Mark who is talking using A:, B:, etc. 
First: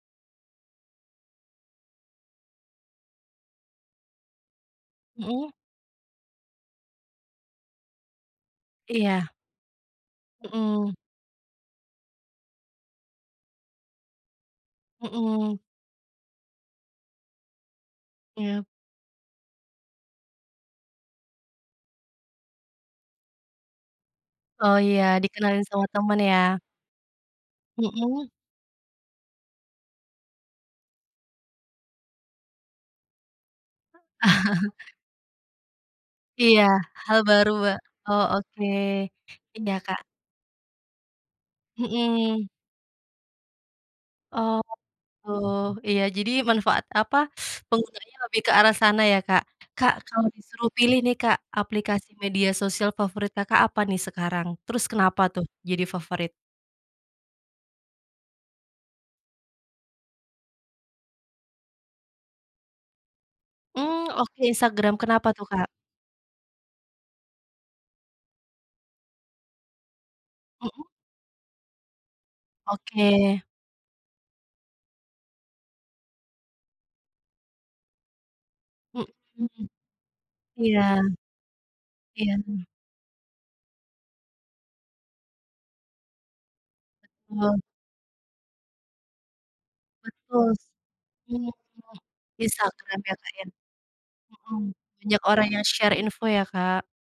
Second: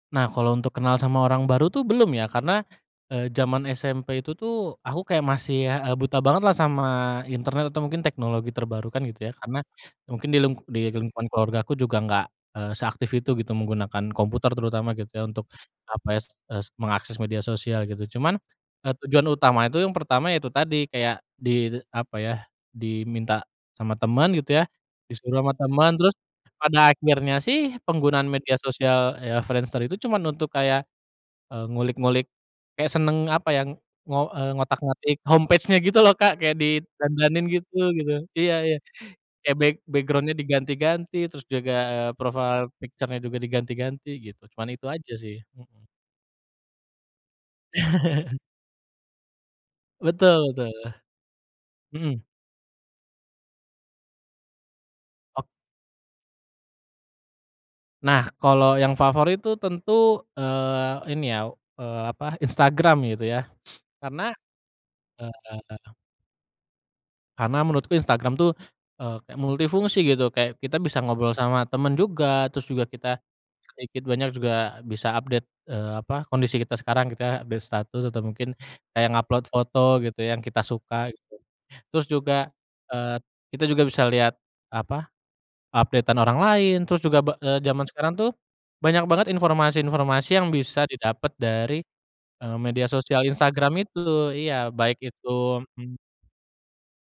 A: Nah kalau untuk kenal sama orang baru tuh belum ya karena, eee, jaman SMP itu tuh aku kayak
B: Mhm.
A: masih, eee, buta banget lah sama internet atau mungkin teknologi terbaru kan gitu ya
B: Iya.
A: karena, mungkin di ling di
B: Mhm.
A: lingkungan keluargaku juga nggak, eee, seaktif itu gitu menggunakan komputer terutama gitu ya untuk,
B: Mhm.
A: apa ya s s mengakses media sosial gitu cuman,
B: Iya.
A: eee, tujuan utama itu yang pertama ya itu tadi kayak di apa ya, diminta sama teman gitu ya,
B: Oh iya
A: disuruh sama
B: dikenalin sama
A: teman terus,
B: teman ya?
A: pada akhirnya sih penggunaan
B: Mhm.
A: media sosial ya Friendster itu cuman untuk kayak, eee, ngulik-ngulik, kayak senang apa ya ngo eee ngotak-ngatik home page-nya gitu loh, Kak, kayak
B: Iya hal
A: didandanin
B: baru wa
A: gitu gitu
B: oh
A: iya
B: oke,
A: iya, kayak
B: iya,
A: back
B: Kak.
A: background-nya diganti-ganti terus juga, eee,
B: Mhm.
A: profile picture-nya juga diganti-ganti gitu
B: Oh
A: cuman itu aja sih,
B: oh
A: mhm.
B: iya jadi manfaat apa penggunanya lebih ke arah sana ya Kak Kak kalau
A: Betul
B: disuruh
A: betul,
B: pilih nih, Kak, aplikasi
A: mhm.
B: media sosial favorit Kakak apa nih sekarang? Terus kenapa
A: Oh.
B: tuh jadi favorit?
A: Nah kalau yang favorit tuh tentu, eee, ini ya, eee, apa Instagram gitu ya
B: Mmm,
A: karena,
B: oke Instagram kenapa tuh, Kak?
A: eee Karena menurutku Instagram tuh, eee, kayak multifungsi gitu kayak kita
B: Mhm.
A: bisa ngobrol sama teman juga terus juga kita,
B: Oke.
A: sedikit banyak juga bisa update, eee, apa kondisi kita sekarang gitu kayak update status atau mungkin kayak ngupload
B: Mhm,
A: foto gitu yang kita
B: iya
A: suka gitu, terus
B: iya,
A: juga,
B: mmm.
A: eee, kita juga bisa lihat, apa, update-an orang lain, terus juga be eee,
B: Oh.
A: jaman sekarang tuh, banyak banget informasi-informasi yang
B: Betul,
A: bisa didapet
B: mhm
A: dari,
B: mhm,
A: eee, media
B: Instagram ya,
A: sosial
B: Kak, ya,
A: Instagram itu
B: mhm,
A: iya baik
B: banyak orang
A: itu,
B: yang share
A: mmm
B: info ya, Kak.